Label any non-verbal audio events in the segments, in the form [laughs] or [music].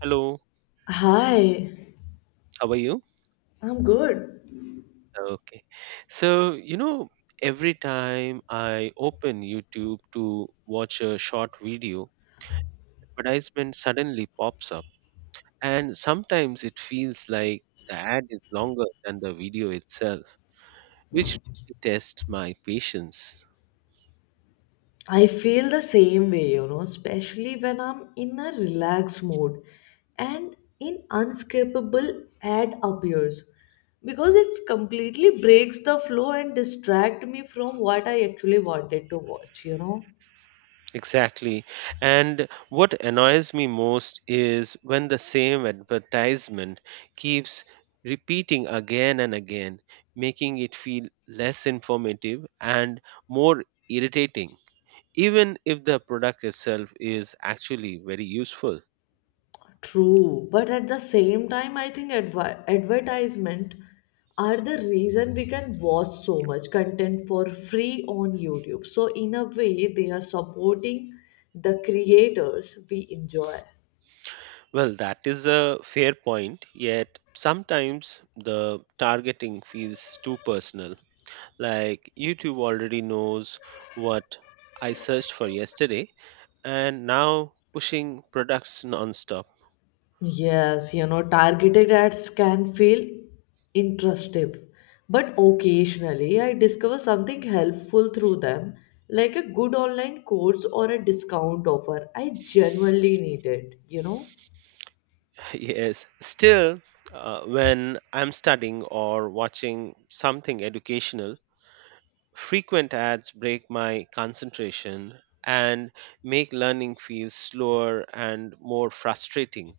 Hello, Hi, how are you? I'm good. Okay. So, you know, every time I open YouTube to watch a short video, advertisement suddenly pops up. And sometimes it feels like the ad is longer than the video itself, which really tests my patience. I feel the same way, especially when I'm in a relaxed mode and in unskippable ad appears because it's completely breaks the flow and distract me from what I actually wanted to watch. Exactly. And what annoys me most is when the same advertisement keeps repeating again and again, making it feel less informative and more irritating, even if the product itself is actually very useful. True, but at the same time, I think advertisement are the reason we can watch so much content for free on YouTube. So in a way, they are supporting the creators we enjoy. Well, that is a fair point, yet sometimes the targeting feels too personal. Like YouTube already knows what I searched for yesterday and now pushing products nonstop. Yes, targeted ads can feel intrusive, but occasionally I discover something helpful through them, like a good online course or a discount offer. I genuinely need it. [laughs] Yes. Still, when I'm studying or watching something educational, frequent ads break my concentration and make learning feel slower and more frustrating.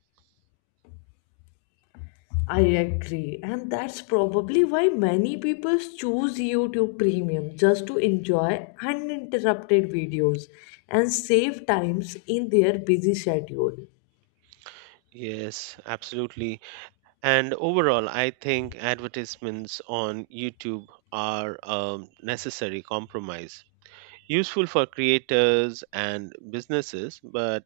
I agree, and that's probably why many people choose YouTube Premium just to enjoy uninterrupted videos and save times in their busy schedule. Yes, absolutely. And overall, I think advertisements on YouTube are a necessary compromise, useful for creators and businesses, but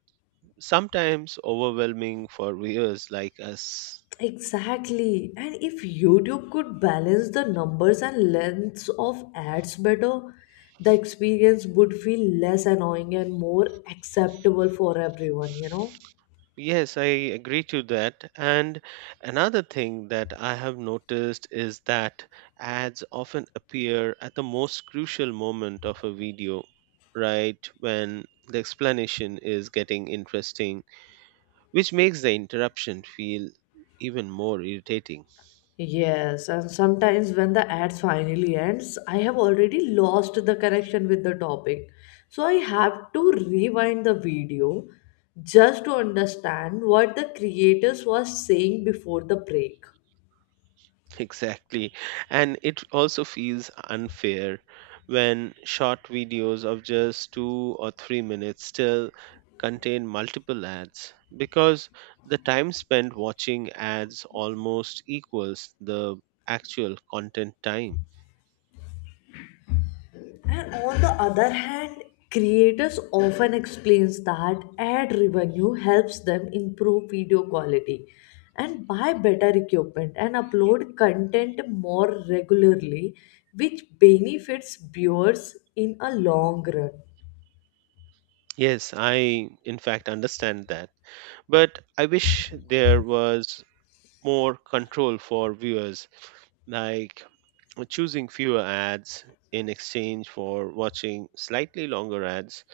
sometimes overwhelming for viewers like us. Exactly, and if YouTube could balance the numbers and lengths of ads better, the experience would feel less annoying and more acceptable for everyone. Yes, I agree to that. And another thing that I have noticed is that ads often appear at the most crucial moment of a video, right when the explanation is getting interesting, which makes the interruption feel even more irritating. [laughs] Yes, and sometimes when the ads finally ends, I have already lost the connection with the topic. So I have to rewind the video just to understand what the creators was saying before the break. Exactly. And it also feels unfair when short videos of just 2 or 3 minutes still contain multiple ads because the time spent watching ads almost equals the actual content time. And on the other hand, creators often explains that ad revenue helps them improve video quality and buy better equipment and upload content more regularly, which benefits viewers in a long run. Yes, I in fact understand that. But I wish there was more control for viewers, like choosing fewer ads in exchange for watching slightly longer ads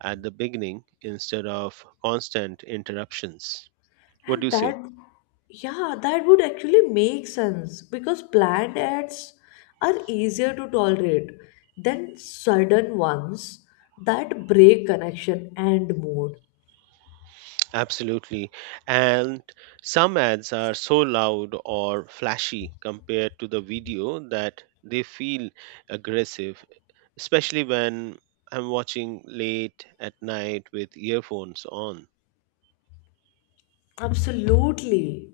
at the beginning instead of constant interruptions. What do And you say? that, yeah, that would actually make sense because planned ads are easier to tolerate than sudden ones that break connection and mood. Absolutely. And some ads are so loud or flashy compared to the video that they feel aggressive, especially when I'm watching late at night with earphones on. Absolutely.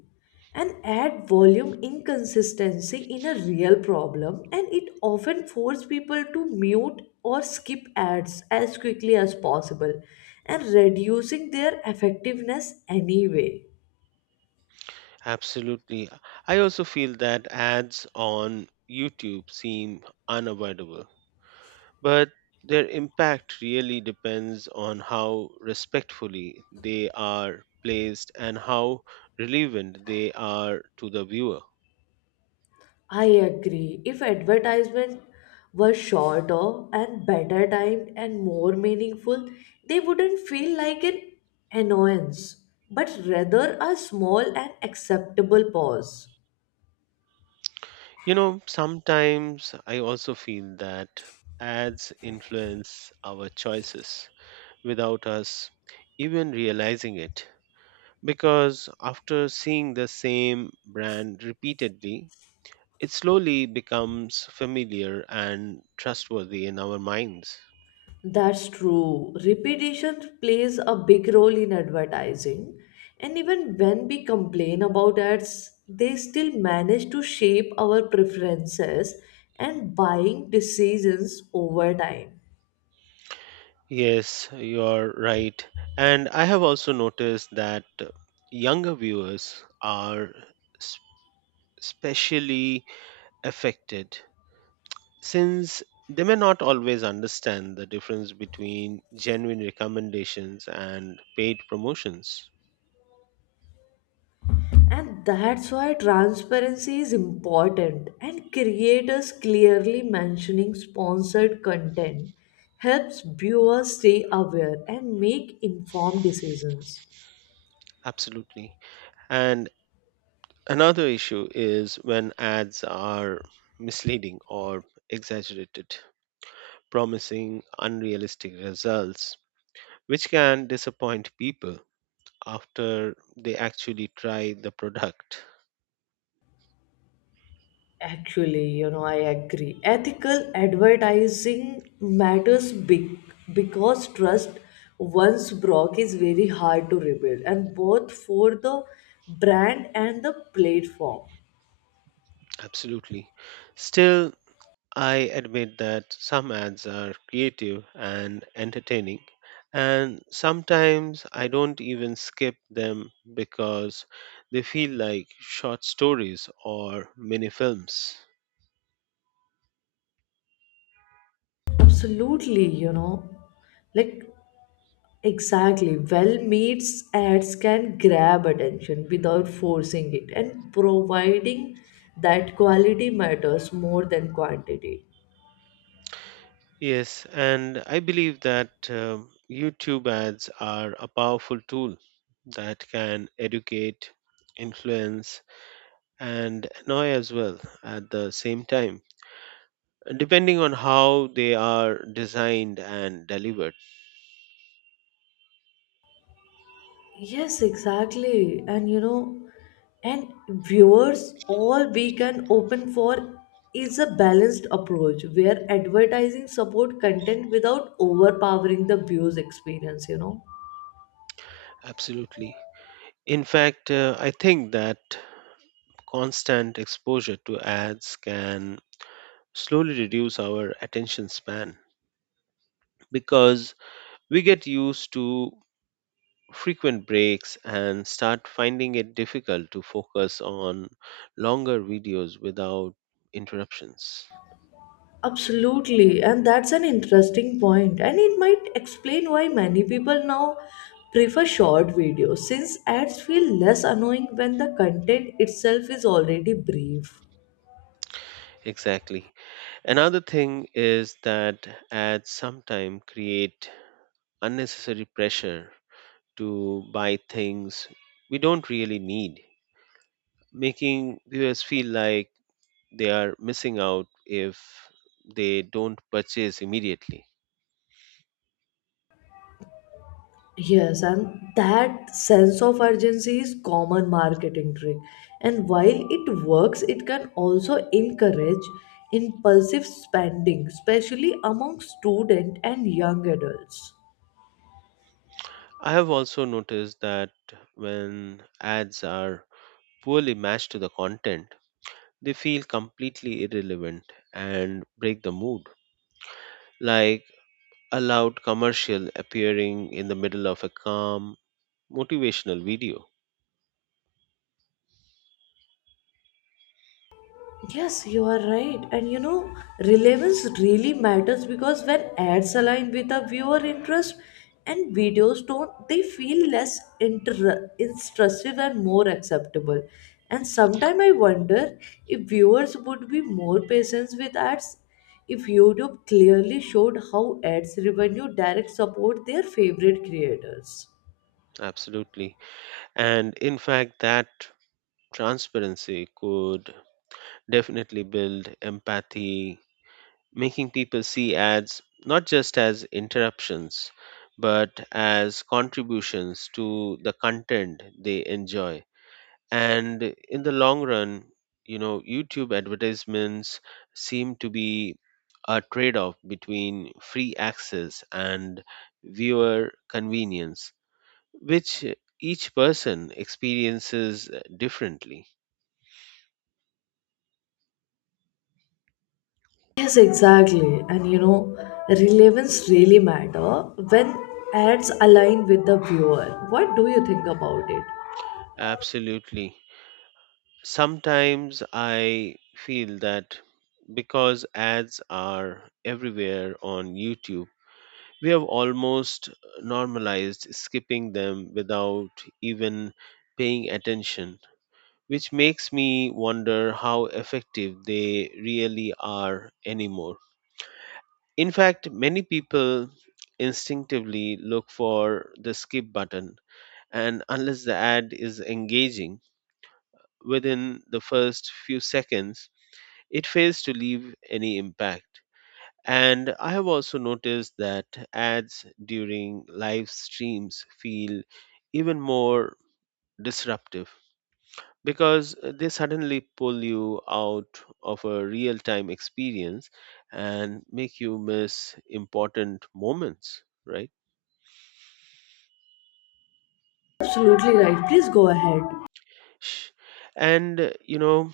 And add volume inconsistency in a real problem, and it often forces people to mute or skip ads as quickly as possible and reducing their effectiveness anyway. Absolutely. I also feel that ads on YouTube seem unavoidable, but their impact really depends on how respectfully they are placed and how relevant they are to the viewer. I agree. If advertisement were shorter and better timed and more meaningful, they wouldn't feel like an annoyance, but rather a small and acceptable pause. You know, sometimes I also feel that ads influence our choices without us even realizing it. Because after seeing the same brand repeatedly, it slowly becomes familiar and trustworthy in our minds. That's true. Repetition plays a big role in advertising. And even when we complain about ads, they still manage to shape our preferences and buying decisions over time. Yes, you're right. And I have also noticed that younger viewers are s- specially affected since they may not always understand the difference between genuine recommendations and paid promotions. And that's why transparency is important, and creators clearly mentioning sponsored content helps viewers stay aware and make informed decisions. Absolutely. And another issue is when ads are misleading or exaggerated, promising unrealistic results, which can disappoint people after they actually try the product. Actually, I agree. Ethical advertising matters big because trust once broke is very hard to rebuild, and both for the brand and the platform. Absolutely. Still, I admit that some ads are creative and entertaining, and sometimes I don't even skip them because they feel like short stories or mini films. Absolutely, like exactly. Well meets ads can grab attention without forcing it, and providing that quality matters more than quantity. Yes, and I believe that YouTube ads are a powerful tool that can educate, influence, and annoy as well at the same time, depending on how they are designed and delivered. Yes, exactly. And and viewers all we can open for is a balanced approach where advertising support content without overpowering the views experience. Absolutely. In fact, I think that constant exposure to ads can slowly reduce our attention span because we get used to frequent breaks and start finding it difficult to focus on longer videos without interruptions. Absolutely, and that's an interesting point, and it might explain why many people now prefer short videos since ads feel less annoying when the content itself is already brief. Exactly. Another thing is that ads sometimes create unnecessary pressure to buy things we don't really need, making viewers feel like they are missing out if they don't purchase immediately. Yes, and that sense of urgency is common marketing trick. And while it works, it can also encourage impulsive spending, especially among students and young adults. I have also noticed that when ads are poorly matched to the content, they feel completely irrelevant and break the mood. Like a loud commercial appearing in the middle of a calm, motivational video. Yes, you are right. And relevance really matters because when ads align with a viewer interest and videos don't, they feel less intrusive and more acceptable. And sometimes I wonder if viewers would be more patient with ads if YouTube clearly showed how ads revenue direct support their favorite creators. Absolutely. And in fact, that transparency could definitely build empathy, making people see ads not just as interruptions, but as contributions to the content they enjoy. And in the long run, you know, YouTube advertisements seem to be a trade off between free access and viewer convenience, which each person experiences differently. Yes, exactly. And relevance really matter when ads align with the viewer. What do you think about it? Absolutely. Sometimes I feel that because ads are everywhere on YouTube, we have almost normalized skipping them without even paying attention, which makes me wonder how effective they really are anymore. In fact, many people instinctively look for the skip button, and unless the ad is engaging within the first few seconds, it fails to leave any impact. And I have also noticed that ads during live streams feel even more disruptive because they suddenly pull you out of a real time experience and make you miss important moments, right? Absolutely right. Please go ahead. Sh- And, you know,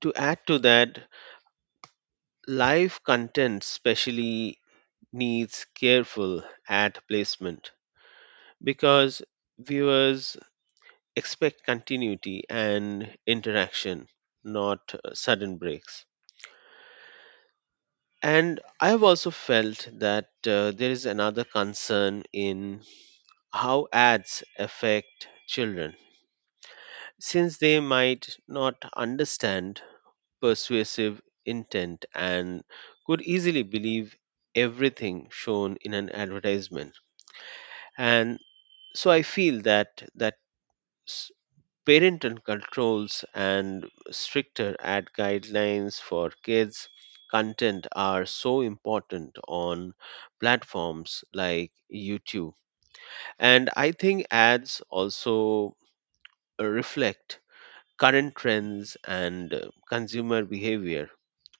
to add to that, live content, especially, needs careful ad placement because viewers expect continuity and interaction, not sudden breaks. And I have also felt that there is another concern in how ads affect children, since they might not understand persuasive intent and could easily believe everything shown in an advertisement. And so I feel that parental controls and stricter ad guidelines for kids content are so important on platforms like YouTube. And I think ads also reflect current trends and consumer behavior,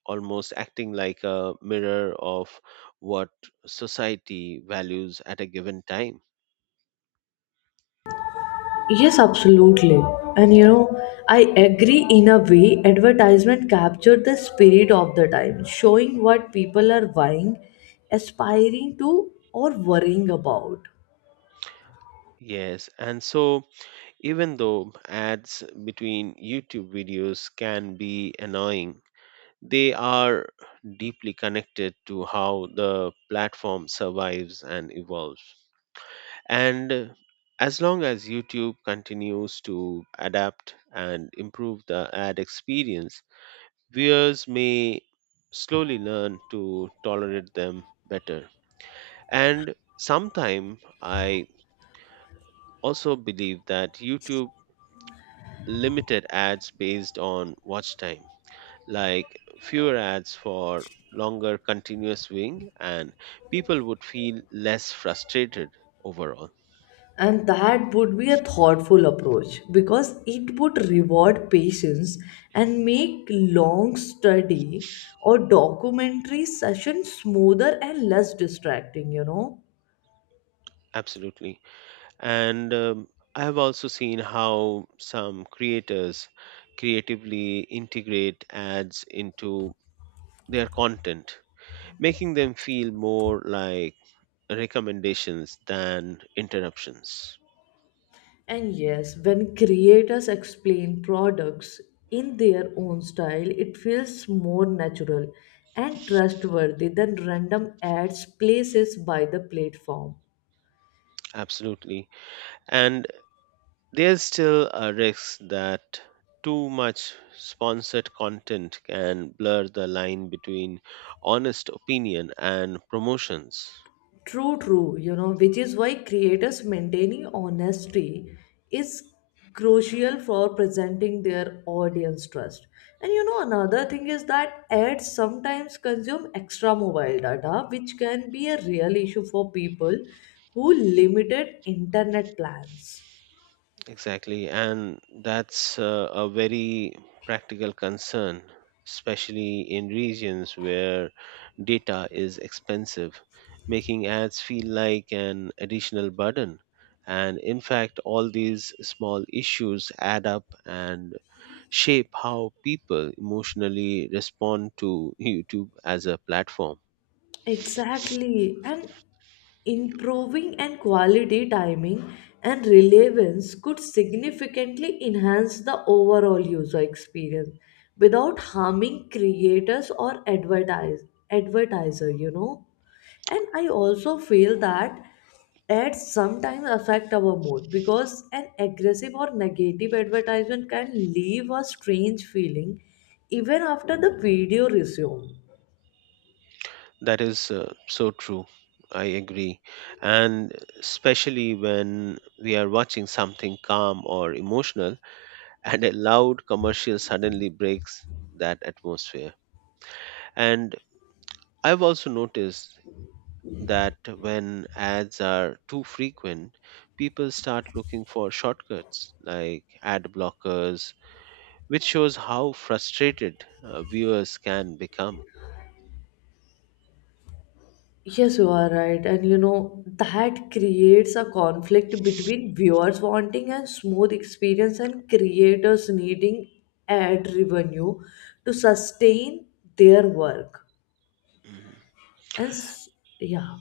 almost acting like a mirror of what society values at a given time. Yes, absolutely. And I agree in a way advertisement captured the spirit of the time, showing what people are buying, aspiring to, or worrying about. Yes, and so, even though ads between YouTube videos can be annoying, they are deeply connected to how the platform survives and evolves. And as long as YouTube continues to adapt and improve the ad experience, viewers may slowly learn to tolerate them better. And sometime I also believe that YouTube limited ads based on watch time, like fewer ads for longer continuous viewing, and people would feel less frustrated overall. And that would be a thoughtful approach because it would reward patience and make long study or documentary session smoother and less distracting. Absolutely. And I have also seen how some creators creatively integrate ads into their content, making them feel more like recommendations than interruptions. And yes, when creators explain products in their own style, it feels more natural and trustworthy than random ads places by the platform. Absolutely. And there's still a risk that too much sponsored content can blur the line between honest opinion and promotions. True, true, which is why creators maintaining honesty is crucial for presenting their audience trust. And another thing is that ads sometimes consume extra mobile data, which can be a real issue for people who limited internet plans. Exactly, and that's a very practical concern, especially in regions where data is expensive, making ads feel like an additional burden. And in fact, all these small issues add up and shape how people emotionally respond to [laughs] YouTube as a platform. Exactly. And improving and quality timing and relevance could significantly enhance the overall user experience without harming creators or advertiser. And I also feel that ads sometimes affect our mood because an aggressive or negative advertisement can leave a strange feeling even after the video resumes. That is so true. I agree. And especially when we are watching something calm or emotional, [laughs] and a loud commercial suddenly breaks that atmosphere. And I've also noticed that when ads are too frequent, people start looking for shortcuts like ad blockers, which shows how frustrated viewers can become. Yes, you are right. And that creates a conflict between viewers wanting a smooth experience and creators needing ad revenue to sustain their work. Mhm. And s- yeah.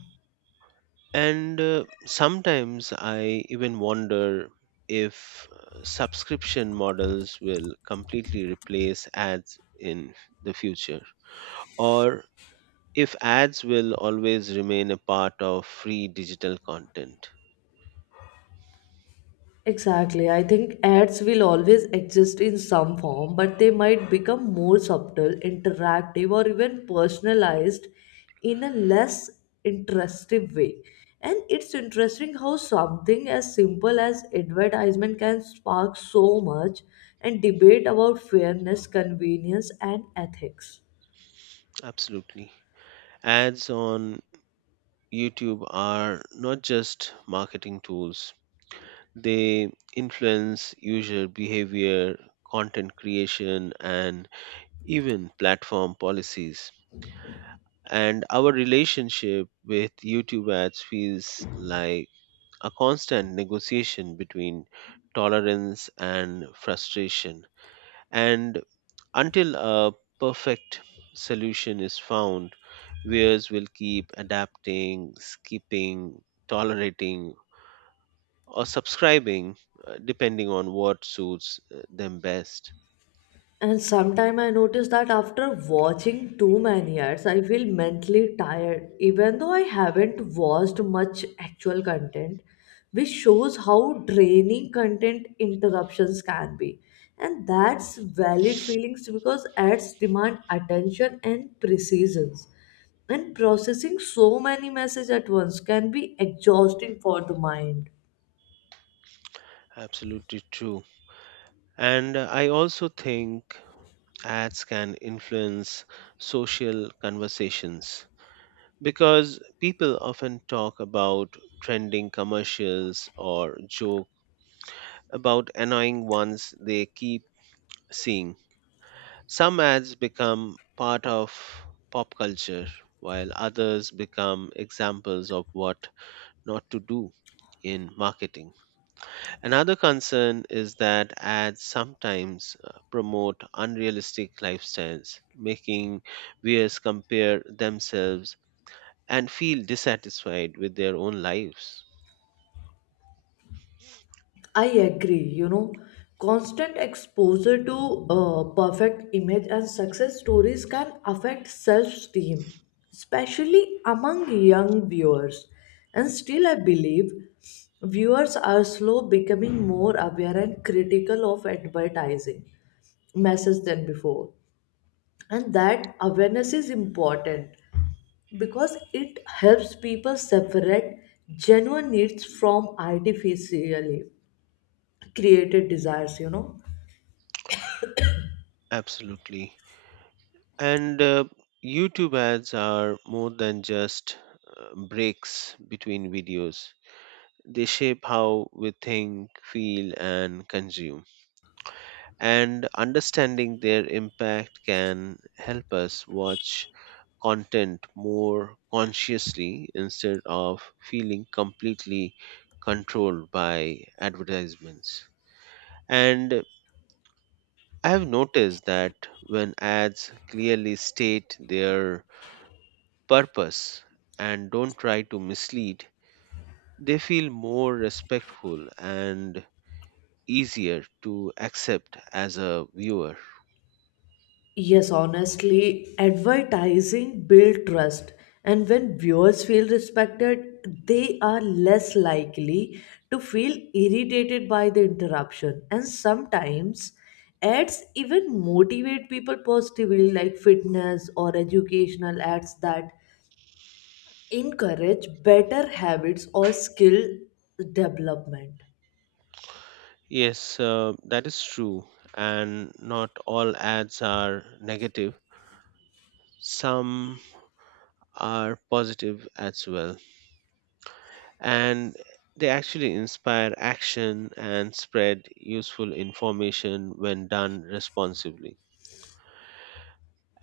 And sometimes I even wonder if subscription models will completely replace ads in the future or if ads will always remain a part of free digital content. Exactly. I think ads will always exist in some form, but they might become more subtle, interactive, or even personalized in a less interestive way. And it's interesting how something as simple as advertisement can spark so much and debate about fairness, convenience, and ethics. Absolutely. Ads on YouTube are not just marketing tools, they influence user behavior, content creation, and even platform policies. And our relationship with YouTube ads feels like a constant negotiation between tolerance and frustration. And until a perfect solution is found, viewers will keep adapting, skipping, tolerating or subscribing, depending on what suits them best. And sometimes I notice that after watching too many ads, I feel mentally tired, even though I haven't watched much actual content, which shows how draining content interruptions can be. And that's valid feelings because ads demand attention and precision. And processing so many messages at once can be exhausting for the mind. Absolutely true. And I also think ads can influence social conversations because people often talk about trending commercials or joke about annoying ones they keep seeing. Some ads become part of pop culture, while others become examples of what not to do in marketing. Another concern is that ads sometimes promote unrealistic lifestyles, making viewers compare themselves and feel dissatisfied with their own lives. I agree, constant exposure to perfect image and success stories can affect self esteem, especially among young viewers. And still, I believe viewers are slow becoming more aware and critical of advertising messages than before. And that awareness is important because it helps people separate genuine needs from artificially created desires. Absolutely. And YouTube ads are more than just breaks between videos. They shape how we think, feel, and consume. And understanding their impact can help us watch content more consciously instead of feeling completely controlled by advertisements. And I have noticed that when ads clearly state their purpose and don't try to mislead, they feel more respectful and easier to accept as a viewer. Yes, honestly, advertising builds trust, and when viewers feel respected, they are less likely to feel irritated by the interruption, and sometimes ads even motivate people positively, like fitness or educational ads that encourage better habits or skill development. Yes, that is true. And not all ads are negative. Some are positive as well, and they actually inspire action and spread useful information when done responsibly.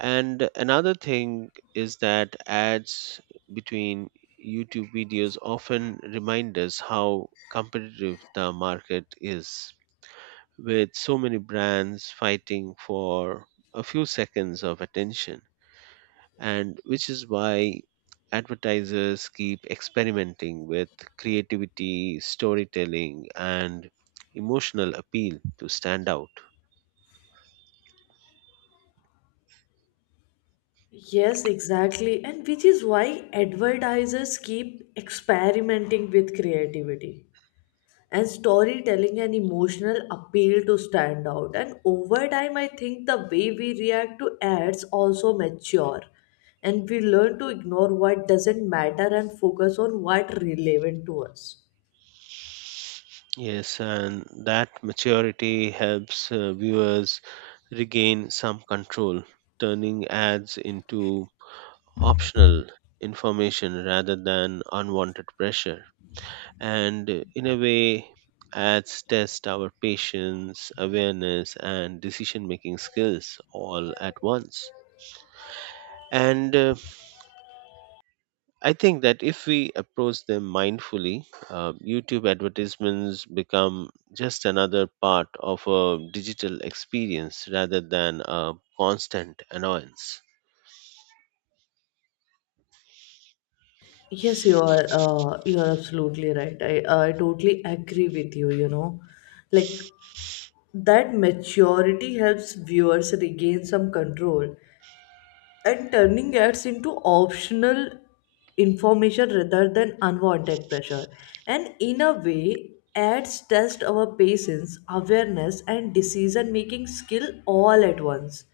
And another thing is that ads between YouTube videos often remind us how competitive the market is, with so many brands fighting for a few seconds of attention, and which is why advertisers keep experimenting with creativity, storytelling, and emotional appeal to stand out. Yes, exactly. And which is why advertisers keep experimenting with creativity and storytelling and emotional appeal to stand out. And over time, I think the way we react to ads also mature, and we learn to ignore what doesn't matter and focus on what relevant to us. Yes, and that maturity helps viewers regain some control, turning ads into optional information rather than unwanted pressure. And in a way, ads test our patience, awareness and decision making skills all at once. And I think that if we approach them mindfully, YouTube advertisements become just another part of a digital experience rather than a constant annoyance. Yes, you are. You are absolutely right. I totally agree with you. Like that maturity helps viewers regain some control and turning ads into optional information rather than unwanted pressure. And in a way, ads test our patience, awareness, and decision making skill all at once.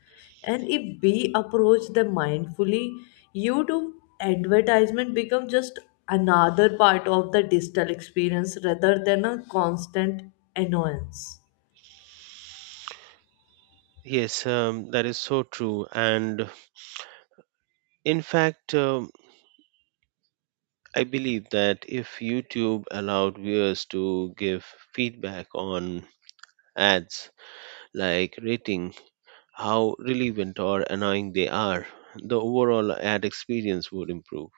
And if we approach them mindfully, YouTube advertisement become just another part of the digital experience rather than a constant annoyance. Yes, that is so true. And in fact, I believe that if YouTube allowed viewers to give feedback on ads, like rating how relevant or annoying they are, the overall ad experience would improve.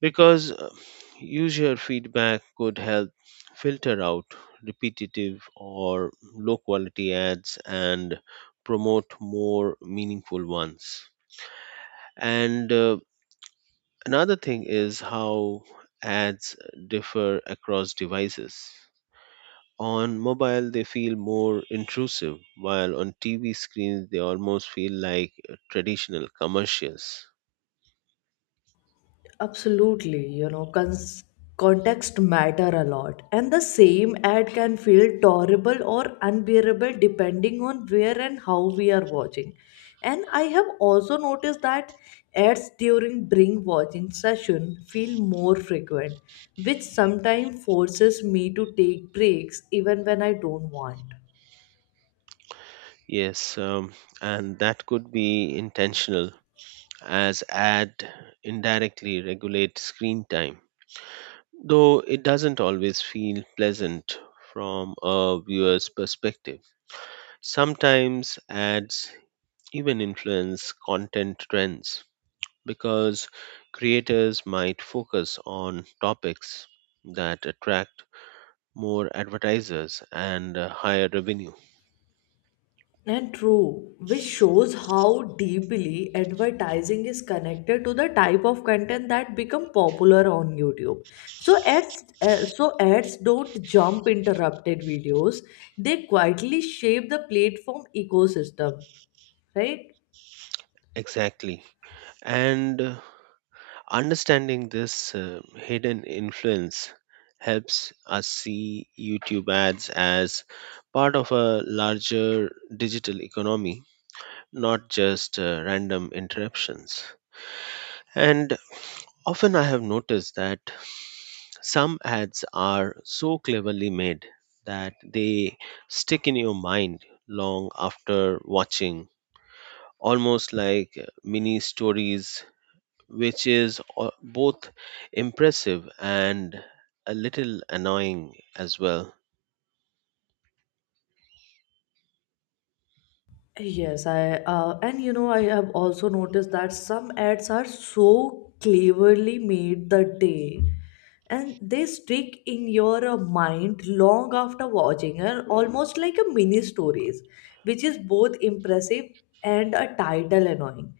Because user feedback could help filter out repetitive or low quality ads and promote more meaningful ones. And another thing is how ads differ across devices. On mobile, they feel more intrusive, while on TV screens, they almost feel like traditional commercials. Absolutely, context matter a lot, and the same ad can feel tolerable or unbearable depending on where and how we are watching. And I have also noticed that ads during bring watching session feel more frequent, which sometimes forces me to take breaks even when I don't want. Yes, and that could be intentional as ad indirectly regulate screen time, though it doesn't always feel pleasant from a viewer's perspective. Sometimes ads even influence content trends because creators might focus on topics that attract more advertisers and higher revenue. And true, which shows how deeply advertising is connected to the type of content that become popular on YouTube. So ads don't jump interrupted videos; they quietly shape the platform ecosystem, right? Exactly. And understanding this hidden influence helps us see YouTube ads as part of a larger digital economy, not just random interruptions. And often I have noticed that some ads are so cleverly made that they stick in your mind long after watching, almost like mini stories, which is both impressive and a little annoying as well. Yes, I and you know I have also noticed that some ads are so cleverly made the day and they stick in your mind long after watching and almost like a mini stories which is both impressive and a title annoying.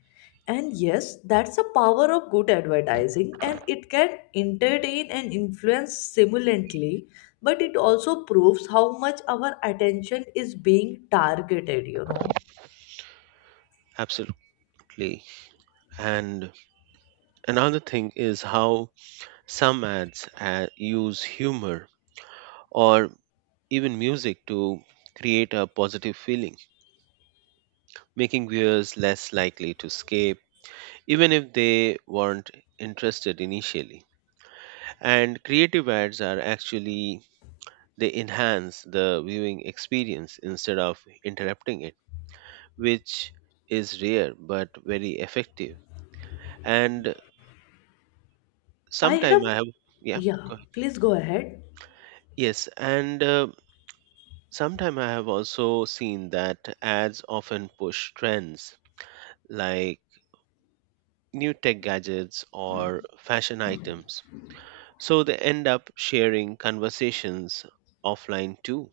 And yes, that's the power of good advertising and it can entertain and influence simultaneously, but it also proves how much our attention is being targeted. Absolutely. And another thing is how some ads use humor or even music to create a positive feeling, making viewers less likely to skip even if they weren't interested initially. And creative ads are actually, they enhance the viewing experience instead of interrupting it, which is rare but very effective. And I have, sometime I have, yeah, yeah, go ahead. please go ahead. Yes, and sometime I have also seen that ads often push trends like new tech gadgets or fashion items. So they end up sharing conversations offline too.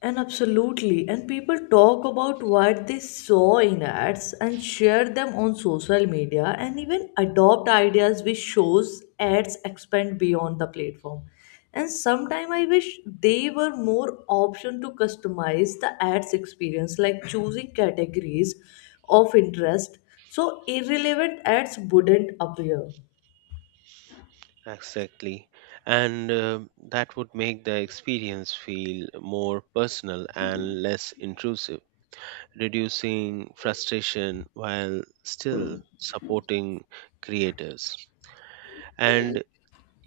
And absolutely. And people talk about what they saw in ads and share them on social media and even adopt ideas which shows ads expand beyond the platform. And sometimes I wish they were more option to customize the ads experience, like choosing categories of interest so irrelevant ads wouldn't appear. Exactly. And that would make the experience feel more personal and less intrusive, reducing frustration while still supporting creators. And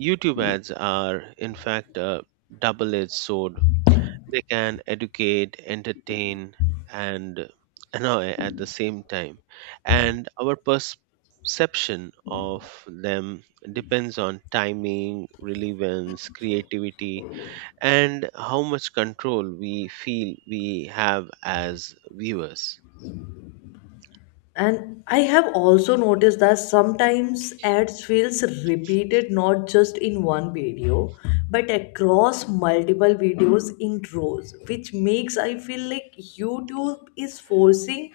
YouTube ads are, in fact, a double edged sword. They can educate, entertain, and annoy at the same time, and our perception of them depends on timing, relevance, creativity, and how much control we feel we have as viewers. And I have also noticed that sometimes ads feels repeated not just in one video but across multiple videos in rows which makes I feel like YouTube is forcing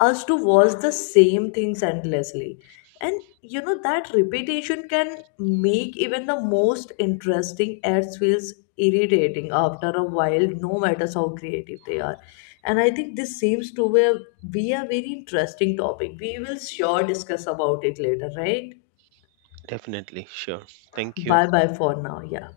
us to watch the same things endlessly and you know that repetition can make even the most interesting ads feels irritating after a while, no matter how creative they are. And I think this seems to be be a very interesting topic. We will sure discuss about it later, right? Definitely, sure. Thank you. Bye bye for now. Yeah.